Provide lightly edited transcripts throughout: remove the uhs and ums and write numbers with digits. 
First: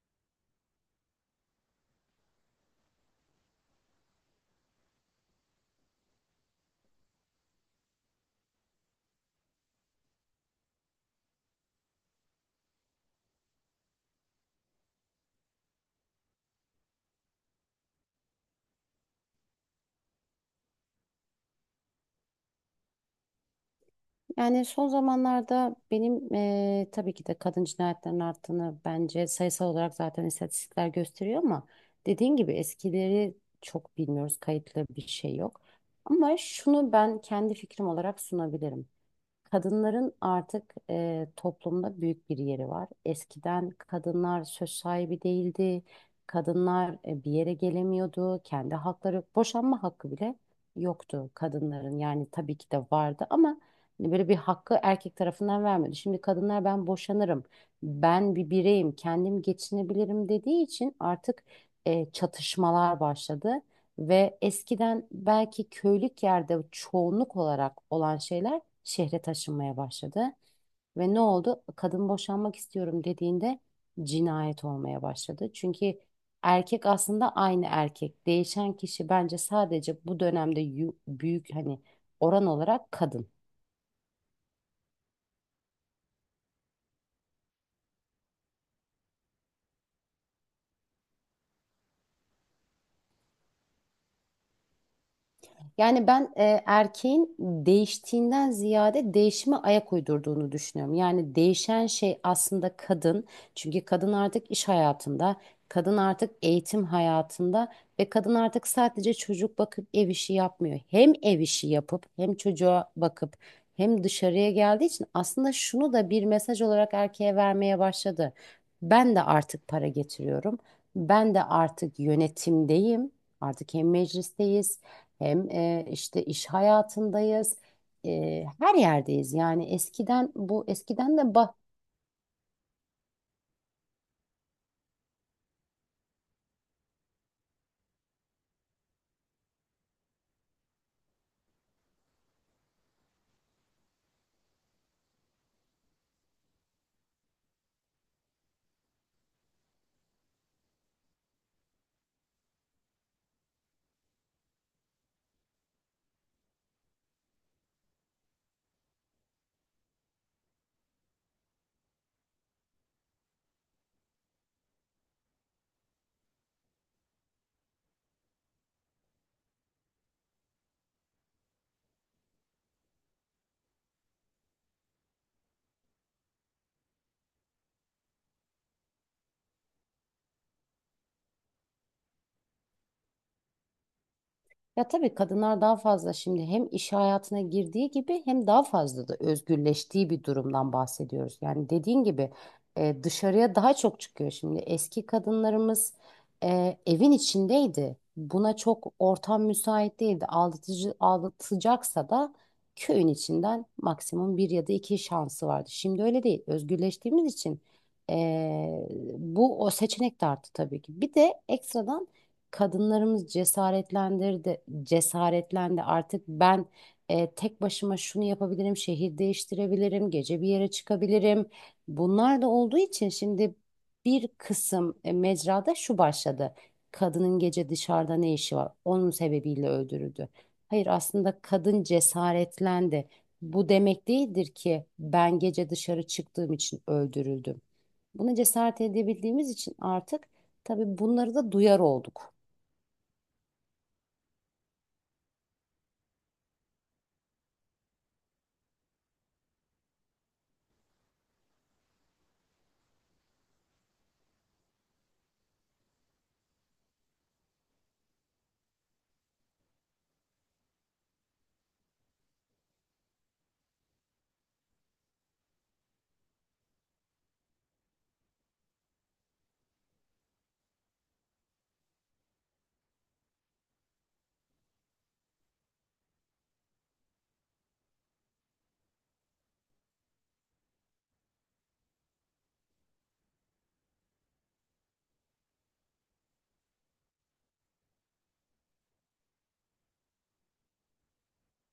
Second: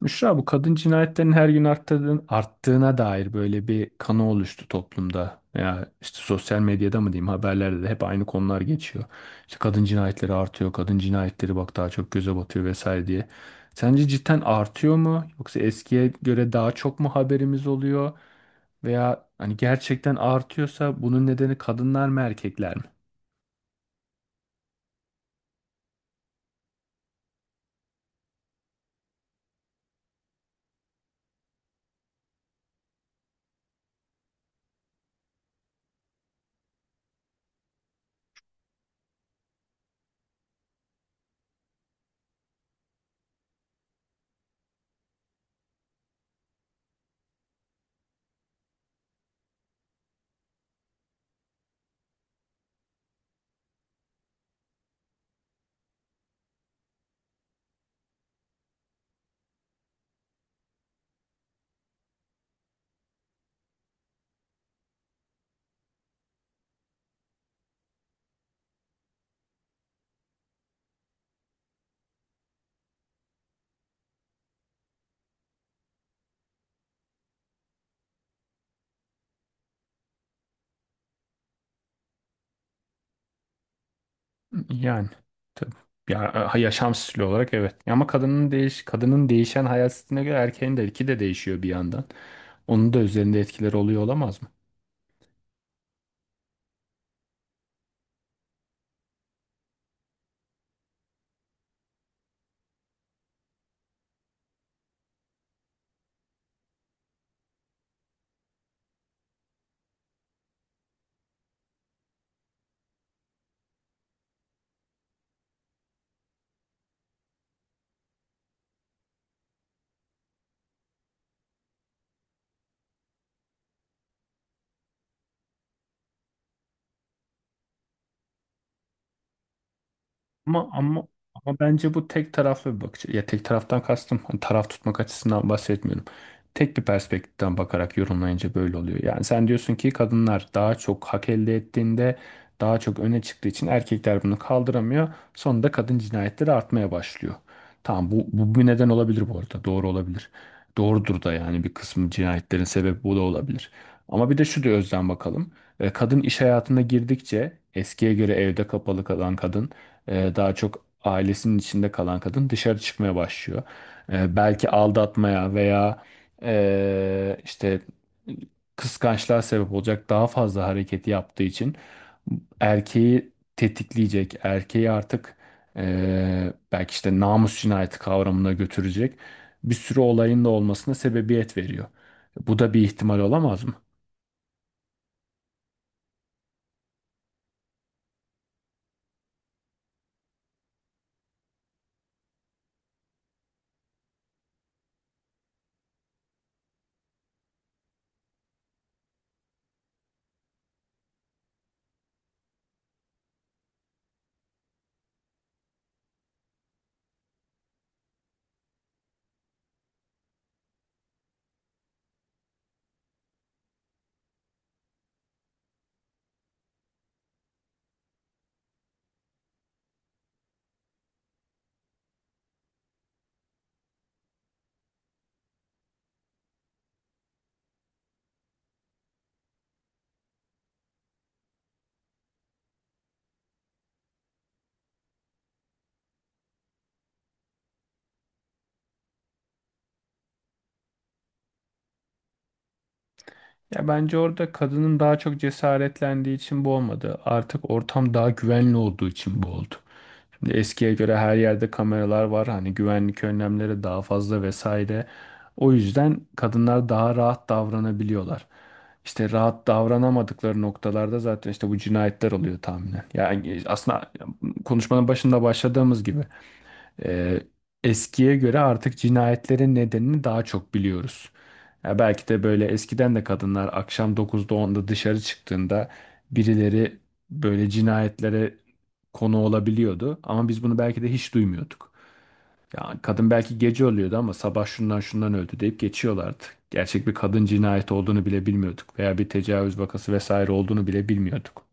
Müşra, bu kadın cinayetlerinin her gün arttığına dair böyle bir kanı oluştu toplumda. Ya işte sosyal medyada mı diyeyim, haberlerde de hep aynı konular geçiyor. İşte kadın cinayetleri artıyor, kadın cinayetleri bak daha çok göze batıyor vesaire diye. Sence cidden artıyor mu? Yoksa eskiye göre daha çok mu haberimiz oluyor? Veya hani gerçekten artıyorsa bunun nedeni kadınlar mı, erkekler mi? Yani son zamanlarda benim tabii ki de kadın cinayetlerinin arttığını bence sayısal olarak zaten istatistikler gösteriyor ama dediğin gibi eskileri çok bilmiyoruz. Kayıtlı bir şey yok. Ama şunu ben kendi fikrim olarak sunabilirim. Kadınların artık toplumda büyük bir yeri var. Eskiden kadınlar söz sahibi değildi. Kadınlar bir yere gelemiyordu. Kendi hakları, boşanma hakkı bile yoktu kadınların. Yani tabii ki de vardı ama hani böyle bir hakkı erkek tarafından vermiyordu. Şimdi kadınlar ben boşanırım, ben bir bireyim, kendim geçinebilirim dediği için artık çatışmalar başladı. Ve eskiden belki köylük yerde çoğunluk olarak olan şeyler şehre taşınmaya başladı. Ve ne oldu? Kadın boşanmak istiyorum dediğinde cinayet olmaya başladı. Çünkü erkek aslında aynı erkek. Değişen kişi bence sadece bu dönemde büyük hani oran olarak kadın. Yani tabii. Ya, yaşam stili olarak evet. Ama kadının değişen hayat stiline göre erkeğin de iki de değişiyor bir yandan. Onun da üzerinde etkileri oluyor olamaz mı? Yani ben erkeğin değiştiğinden ziyade değişime ayak uydurduğunu düşünüyorum. Yani değişen şey aslında kadın. Çünkü kadın artık iş hayatında, kadın artık eğitim hayatında ve kadın artık sadece çocuk bakıp ev işi yapmıyor. Hem ev işi yapıp hem çocuğa bakıp hem dışarıya geldiği için aslında şunu da bir mesaj olarak erkeğe vermeye başladı. Ben de artık para getiriyorum. Ben de artık yönetimdeyim. Artık hem meclisteyiz hem işte iş hayatındayız, her yerdeyiz. Yani Ama ama eskiden de ama bence bu tek taraflı bir bakış. Ya tek taraftan kastım hani taraf tutmak açısından bahsetmiyorum. Tek bir perspektiften bakarak yorumlayınca böyle oluyor. Yani sen diyorsun ki kadınlar daha çok hak elde ettiğinde, daha çok öne çıktığı için erkekler bunu kaldıramıyor. Sonunda kadın cinayetleri artmaya başlıyor. Tamam, bu bir neden olabilir bu arada. Doğru olabilir. Doğrudur da, yani bir kısmı cinayetlerin sebebi bu da olabilir. Ama bir de şu da özden bakalım. Kadın iş hayatına girdikçe, eskiye göre evde kapalı kalan kadın, daha çok ailesinin içinde kalan kadın dışarı çıkmaya başlıyor. Belki aldatmaya veya ee, işte kıskançlığa sebep olacak daha fazla hareketi yaptığı için erkeği tetikleyecek, erkeği artık belki işte namus cinayeti kavramına götürecek bir sürü olayın da olmasına sebebiyet veriyor. Bu da bir ihtimal olamaz mı? Ya tabii kadınlar daha fazla şimdi hem iş hayatına girdiği gibi hem daha fazla da özgürleştiği bir durumdan bahsediyoruz. Yani dediğin gibi dışarıya daha çok çıkıyor şimdi. Eski kadınlarımız evin içindeydi. Buna çok ortam müsait değildi. Aldatıcı, aldatacaksa da köyün içinden maksimum bir ya da iki şansı vardı. Şimdi öyle değil. Özgürleştiğimiz için e, bu o seçenek de arttı tabii ki. Bir de ekstradan kadınlarımız cesaretlendirdi, cesaretlendi. Artık ben tek başıma şunu yapabilirim, şehir değiştirebilirim, gece bir yere çıkabilirim. Bunlar da olduğu için şimdi bir kısım mecrada şu başladı. Kadının gece dışarıda ne işi var? Onun sebebiyle öldürüldü. Hayır aslında kadın cesaretlendi. Bu demek değildir ki ben gece dışarı çıktığım için öldürüldüm. Buna cesaret edebildiğimiz için artık tabii bunları da duyar olduk. Ya bence orada kadının daha çok cesaretlendiği için bu olmadı. Artık ortam daha güvenli olduğu için bu oldu. Şimdi eskiye göre her yerde kameralar var. Hani güvenlik önlemleri daha fazla vesaire. O yüzden kadınlar daha rahat davranabiliyorlar. İşte rahat davranamadıkları noktalarda zaten işte bu cinayetler oluyor tahminen. Yani aslında konuşmanın başında başladığımız gibi. Ee, eskiye göre artık cinayetlerin nedenini daha çok biliyoruz. Ya belki de böyle eskiden de kadınlar akşam 9'da 10'da dışarı çıktığında, birileri böyle cinayetlere konu olabiliyordu. Ama biz bunu belki de hiç duymuyorduk. Ya kadın belki gece ölüyordu ama sabah şundan şundan öldü deyip geçiyorlardı. Gerçek bir kadın cinayeti olduğunu bile bilmiyorduk veya bir tecavüz vakası vesaire olduğunu bile bilmiyorduk.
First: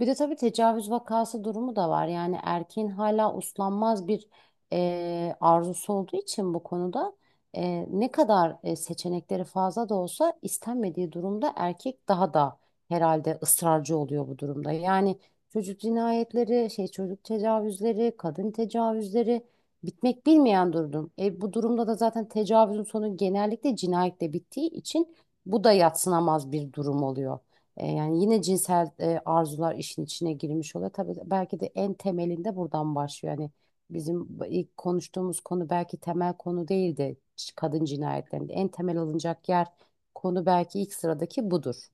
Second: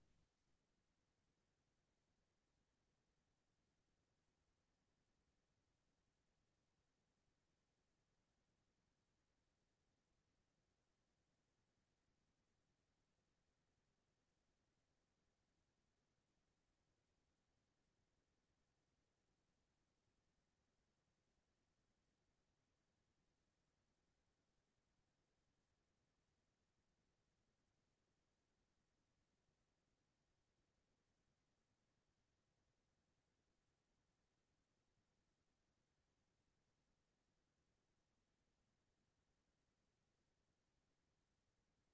Bir de tabii tecavüz vakası durumu da var. Yani erkeğin hala uslanmaz bir arzusu olduğu için bu konuda ne kadar seçenekleri fazla da olsa istenmediği durumda erkek daha da herhalde ısrarcı oluyor bu durumda. Yani çocuk cinayetleri, şey çocuk tecavüzleri, kadın tecavüzleri bitmek bilmeyen durum. Bu durumda da zaten tecavüzün sonu genellikle cinayetle bittiği için bu da yadsınamaz bir durum oluyor. Yani yine cinsel arzular işin içine girmiş oluyor. Tabii belki de en temelinde buradan başlıyor. Yani bizim ilk konuştuğumuz konu belki temel konu değildi kadın cinayetlerinde. En temel alınacak yer konu belki ilk sıradaki budur.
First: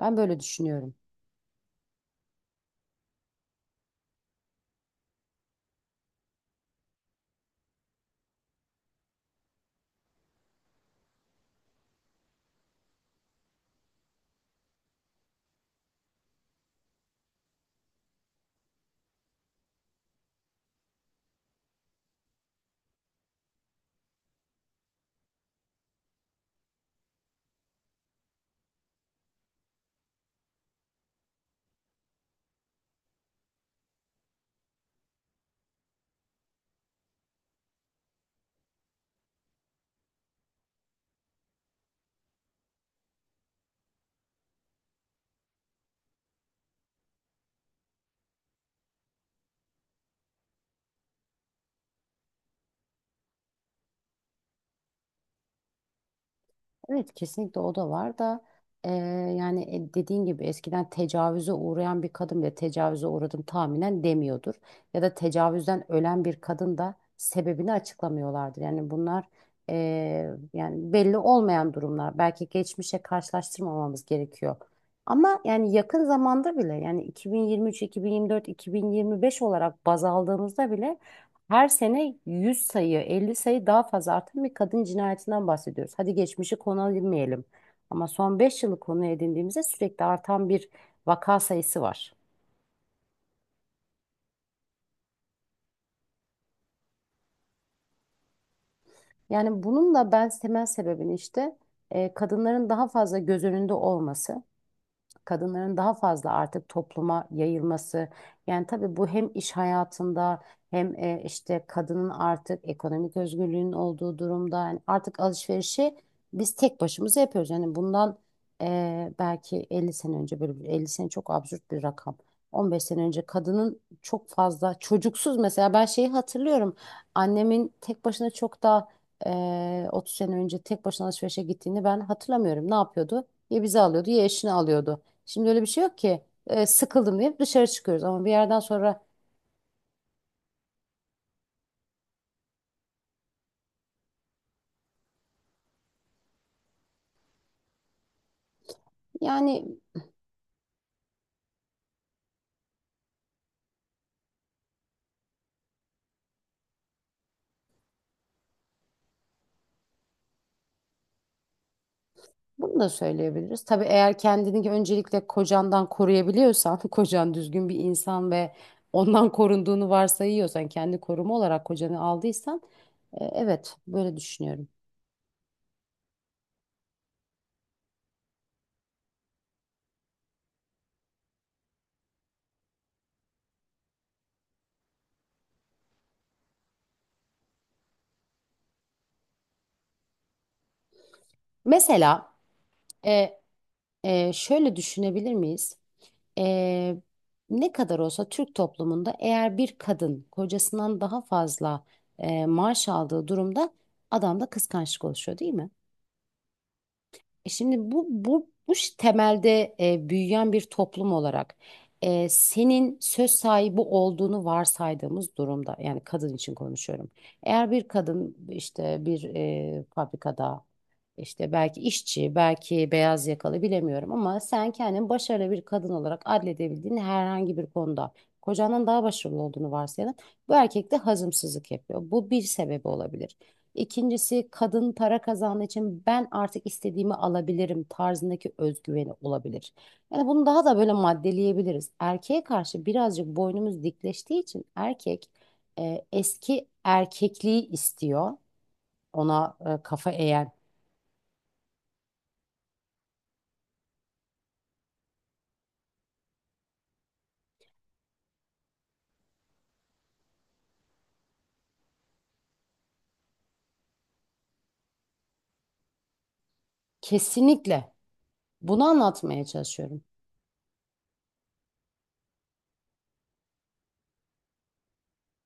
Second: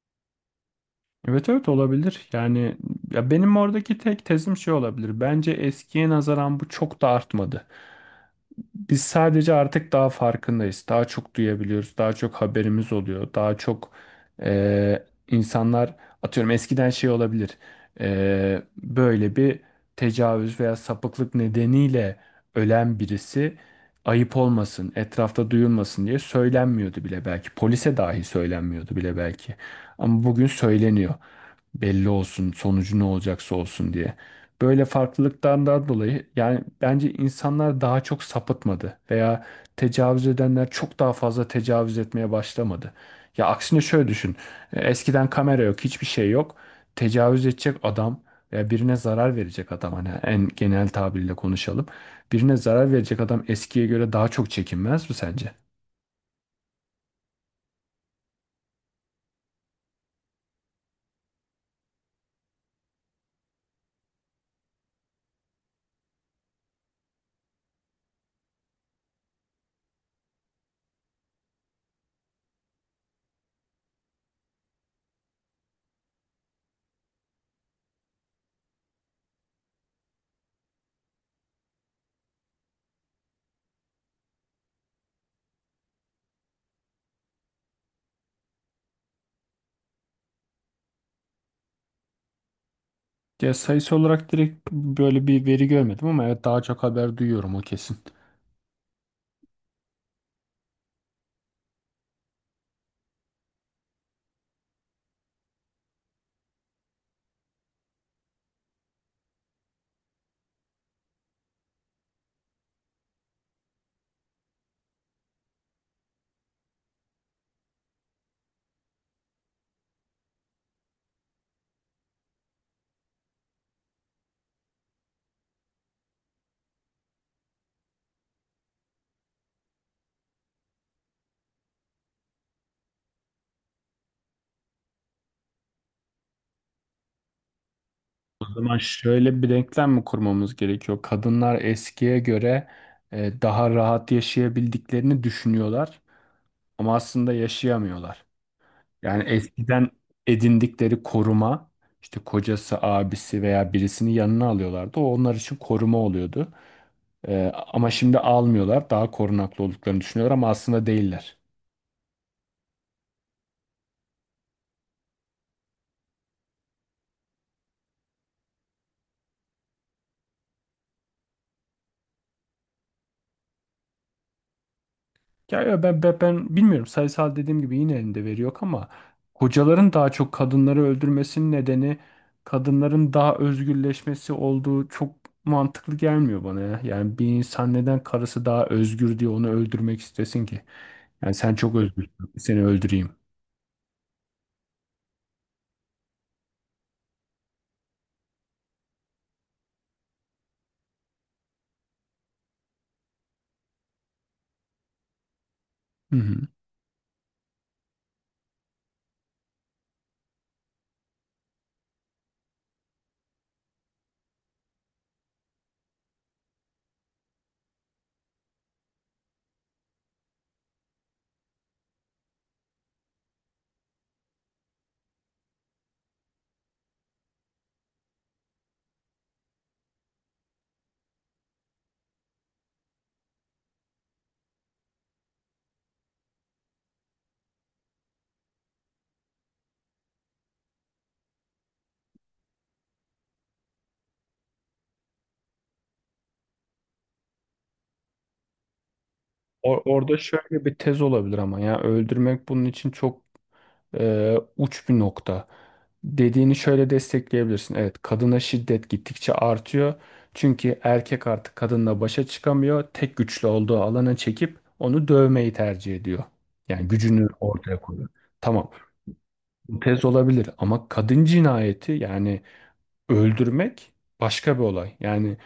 Ben böyle düşünüyorum. Evet, evet, olabilir. Yani ya benim oradaki tek tezim şey olabilir. Bence eskiye nazaran bu çok da artmadı. Biz sadece artık daha farkındayız. Daha çok duyabiliyoruz. Daha çok haberimiz oluyor. E, insanlar atıyorum eskiden şey olabilir. Böyle bir tecavüz veya sapıklık nedeniyle ölen birisi, ayıp olmasın, etrafta duyulmasın diye söylenmiyordu bile belki. Polise dahi söylenmiyordu bile belki. Ama bugün söyleniyor. Belli olsun, sonucu ne olacaksa olsun diye, böyle farklılıklardan dolayı yani bence insanlar daha çok sapıtmadı veya tecavüz edenler çok daha fazla tecavüz etmeye başlamadı. Ya aksine şöyle düşün. Eskiden kamera yok, hiçbir şey yok. Tecavüz edecek adam veya birine zarar verecek adam, hani en genel tabirle konuşalım. Birine zarar verecek adam eskiye göre daha çok çekinmez mi sence? Evet kesinlikle o da var da eee, yani dediğin gibi eskiden tecavüze uğrayan bir kadın bile tecavüze uğradım tahminen demiyordur. Ya da tecavüzden ölen bir kadın da sebebini açıklamıyorlardır. Yani bunlar yani belli olmayan durumlar. Belki geçmişe karşılaştırmamamız gerekiyor. Ama yani yakın zamanda bile yani 2023, 2024, 2025 olarak baz aldığımızda bile her sene 100 sayı, 50 sayı daha fazla artan bir kadın cinayetinden bahsediyoruz. Hadi geçmişi konu edinmeyelim. Ama son 5 yılı konu edindiğimizde sürekli artan bir vaka sayısı var. Ya sayısı olarak direkt böyle bir veri görmedim ama evet daha çok haber duyuyorum, o kesin. Yani bunun da ben temel sebebini işte kadınların daha fazla göz önünde olması. Kadınların daha fazla artık topluma yayılması. Yani tabii bu hem iş hayatında hem işte kadının artık ekonomik özgürlüğünün olduğu durumda yani artık alışverişi biz tek başımıza yapıyoruz. Yani bundan belki 50 sene önce 50 sene çok absürt bir rakam. 15 sene önce kadının çok fazla çocuksuz mesela ben şeyi hatırlıyorum. Annemin tek başına çok daha 30 sene önce tek başına alışverişe gittiğini ben hatırlamıyorum. Ne yapıyordu? Ya bizi alıyordu ya eşini alıyordu. Şimdi öyle bir şey yok ki. Sıkıldım diye dışarı çıkıyoruz ama bir O yerden zaman sonra şöyle bir denklem mi kurmamız gerekiyor? Kadınlar eskiye göre daha rahat yaşayabildiklerini düşünüyorlar ama aslında yaşayamıyorlar. Yani yani eskiden edindikleri koruma, işte kocası, abisi veya birisini yanına alıyorlardı. O onlar için koruma oluyordu. E, ama şimdi almıyorlar, daha korunaklı olduklarını düşünüyorlar ama aslında değiller. bunu da söyleyebiliriz. Tabii eğer kendini öncelikle kocandan koruyabiliyorsan, kocan düzgün bir insan ve ondan korunduğunu varsayıyorsan, kendi koruma olarak kocanı aldıysan, evet böyle düşünüyorum. Ya, ben bilmiyorum, sayısal dediğim gibi yine elinde veri yok ama hocaların daha çok kadınları öldürmesinin nedeni kadınların daha özgürleşmesi olduğu çok mantıklı gelmiyor bana ya. Yani bir insan neden karısı daha özgür diye onu öldürmek istesin ki? Yani sen çok özgürsün, Mesela seni öldüreyim. e, şöyle düşünebilir miyiz? E, Ne kadar olsa Türk toplumunda eğer bir kadın kocasından daha fazla maaş aldığı durumda adamda kıskançlık oluşuyor değil mi? Hı hı. E şimdi bu temelde büyüyen bir toplum olarak senin söz sahibi olduğunu varsaydığımız durumda yani kadın için konuşuyorum. Eğer bir kadın işte bir fabrikada işte belki işçi belki beyaz yakalı bilemiyorum ama sen kendini başarılı bir kadın olarak adledebildiğin herhangi bir konuda kocandan daha başarılı olduğunu varsayalım. Bu erkek de hazımsızlık yapıyor. Bu bir sebebi olabilir. İkincisi kadın para kazandığı için ben artık istediğimi alabilirim tarzındaki özgüveni olabilir. Yani bunu daha da böyle maddeleyebiliriz. Erkeğe karşı birazcık boynumuz dikleştiği için erkek eski erkekliği istiyor. Ona kafa Orada eğen. şöyle bir tez olabilir ama ya öldürmek bunun için çok uç bir nokta. Dediğini şöyle destekleyebilirsin. Evet, kadına şiddet gittikçe artıyor. Çünkü erkek artık kadınla başa çıkamıyor. Tek güçlü olduğu alana çekip onu dövmeyi tercih ediyor. Yani gücünü ortaya Kesinlikle koyuyor. Tamam. bunu anlatmaya Bu çalışıyorum. tez olabilir ama kadın cinayeti, yani öldürmek, başka bir olay. Yani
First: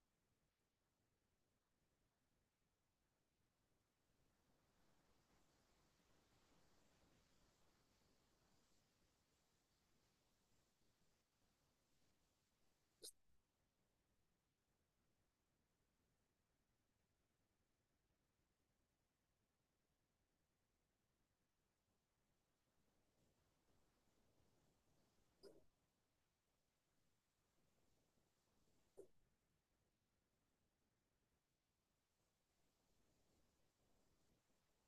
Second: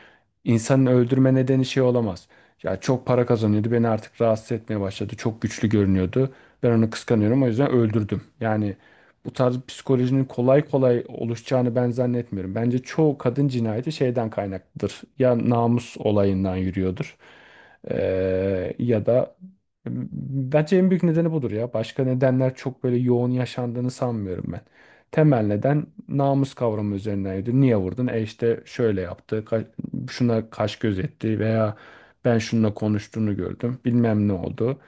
İnsanın öldürme nedeni şey olamaz. Ya çok para kazanıyordu, beni artık rahatsız etmeye başladı. Çok güçlü görünüyordu. Ben onu kıskanıyorum, o yüzden öldürdüm. Yani bu tarz psikolojinin kolay kolay oluşacağını ben zannetmiyorum. Bence çoğu kadın cinayeti şeyden kaynaklıdır. Ya namus olayından yürüyordur. Ya da bence en büyük nedeni budur ya. Başka nedenler çok böyle yoğun yaşandığını sanmıyorum ben. Temel neden namus kavramı üzerineydi. Niye vurdun? E işte şöyle yaptı, şuna kaş göz etti veya ben şununla konuştuğunu gördüm, bilmem ne oldu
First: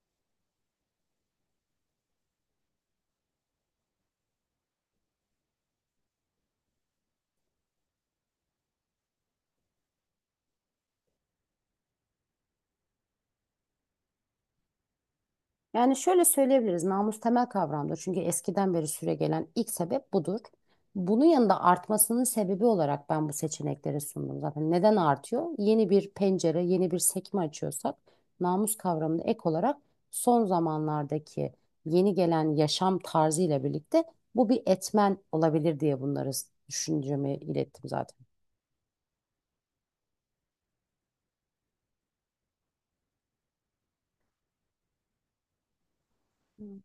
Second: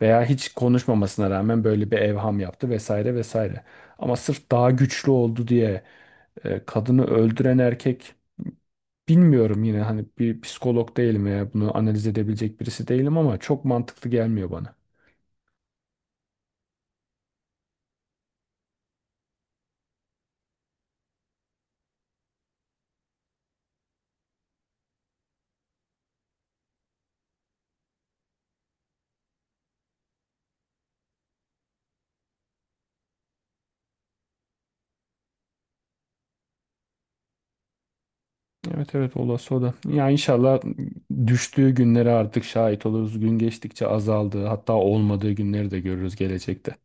veya hiç konuşmamasına rağmen böyle bir evham yaptı vesaire vesaire. Ama sırf daha güçlü oldu diye kadını öldüren erkek. Bilmiyorum, yine hani bir psikolog değilim ya, bunu analiz edebilecek birisi değilim ama çok mantıklı gelmiyor bana. Yani şöyle söyleyebiliriz, namus temel kavramdır. Çünkü eskiden beri süregelen ilk sebep budur. Bunun yanında artmasının sebebi olarak ben bu seçenekleri sundum zaten. Neden artıyor? Yeni bir pencere, yeni bir sekme açıyorsak namus kavramını ek olarak son zamanlardaki yeni gelen yaşam tarzı ile birlikte bu bir etmen olabilir diye bunları düşüncemi ilettim zaten. Evet, evet, olası o da. Ya inşallah düştüğü günlere artık şahit oluruz. Gün geçtikçe azaldığı, hatta olmadığı günleri de görürüz gelecekte.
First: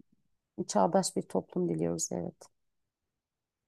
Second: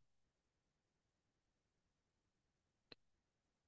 Çağdaş bir toplum diliyoruz, evet.